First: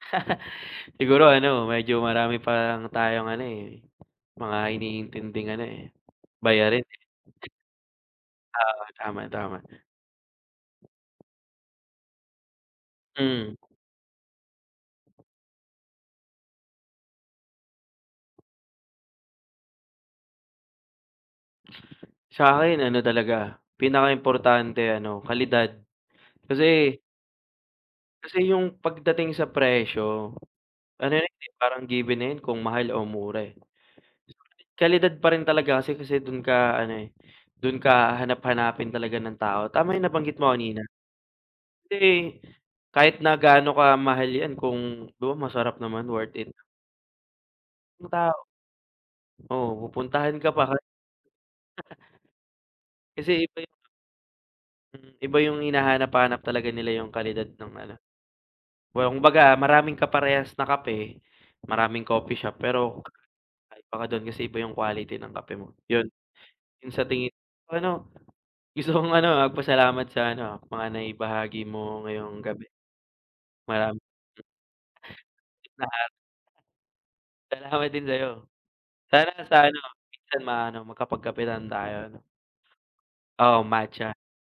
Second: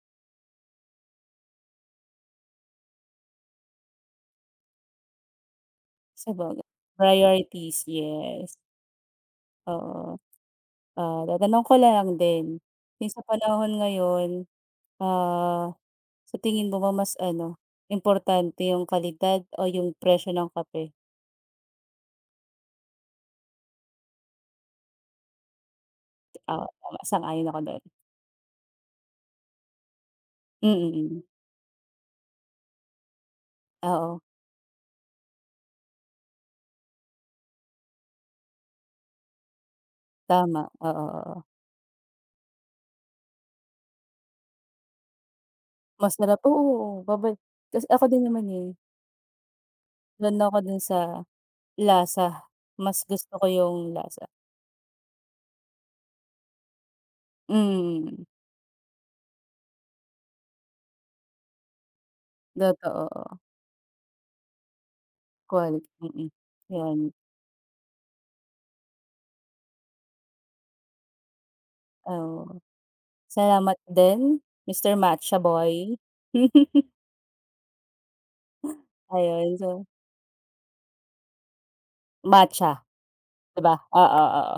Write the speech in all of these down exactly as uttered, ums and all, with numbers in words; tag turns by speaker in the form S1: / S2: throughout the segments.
S1: Siguro ano medyo marami pang tayong ano eh, mga iniintinding ano eh,
S2: Sabaga
S1: bayarin eh.
S2: priorities, yes.
S1: Oo, tama, tama.
S2: Oo. Ah, tatanong ko na lang din, 'yung sa
S1: Mm.
S2: panahon ngayon, ah, sa tingin mo ba mas ano, importante 'yung kalidad o 'yung presyo ng kape?
S1: Sa'kin ano talaga, pinakaimportante ano, kalidad.
S2: Oo,
S1: Kasi
S2: tama, sang-ayon ako do'n.
S1: Kasi 'yung pagdating sa presyo,
S2: Mm,
S1: ano
S2: mm.
S1: 'yan eh, parang given na 'yan kung mahal o mura eh.
S2: Oo.
S1: Kalidad pa rin talaga kasi kasi do'n ka ano eh, do'n ka hahanap-hanapin talaga ng tao. Tama 'yung nabanggit mo
S2: Tama,
S1: kanina.
S2: oo, oo.
S1: Kasi, kahit na gaano kamahal 'yan kung though masarap naman worth
S2: Masarap
S1: it.
S2: oo, babad kas ako
S1: 'Yung
S2: din
S1: tao
S2: naman eh.
S1: oo, pupuntahan
S2: Do'n
S1: ka
S2: ako
S1: pa
S2: do'n
S1: hal
S2: sa lasa. Mas gusto ko
S1: Kasi iba yung
S2: 'yung lasa.
S1: Mm, iba 'yung hinahanap-hanap talaga nila 'yung kalidad ng ano.
S2: Mm, mm.
S1: wumbaga maraming kaparehas na kape, maraming coffee shop pero,
S2: Totoo.
S1: kakaiba ka do'n kasi iba 'yung quality ng kape mo,
S2: Quality,
S1: yun.
S2: mm,
S1: 'Yung sa
S2: yun.
S1: tingin ano gusto kong ano ha magpasalamat sa ano ha mga naibahagi mo ngayong
S2: Oo.
S1: gabi.
S2: Salamat
S1: Marami
S2: din, Mr. Matcha Boy.
S1: Lahat. Salamat din sa'yo. Sana
S2: Ayun
S1: sa ano,
S2: so
S1: minsan maano makapagkape lang tayo 'no.
S2: Matcha, 'di
S1: Oo,
S2: ba?
S1: matcha.
S2: Oo, oo.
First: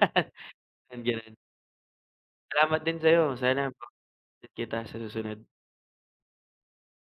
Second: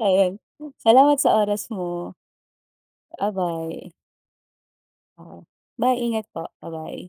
S2: Ayun. Salamat
S1: Andiyan.
S2: sa oras mo.
S1: Salamat din sa'yo. Sana mak
S2: Babay.
S1: din kita sa susunod.
S2: Bye, ingat po. Babay.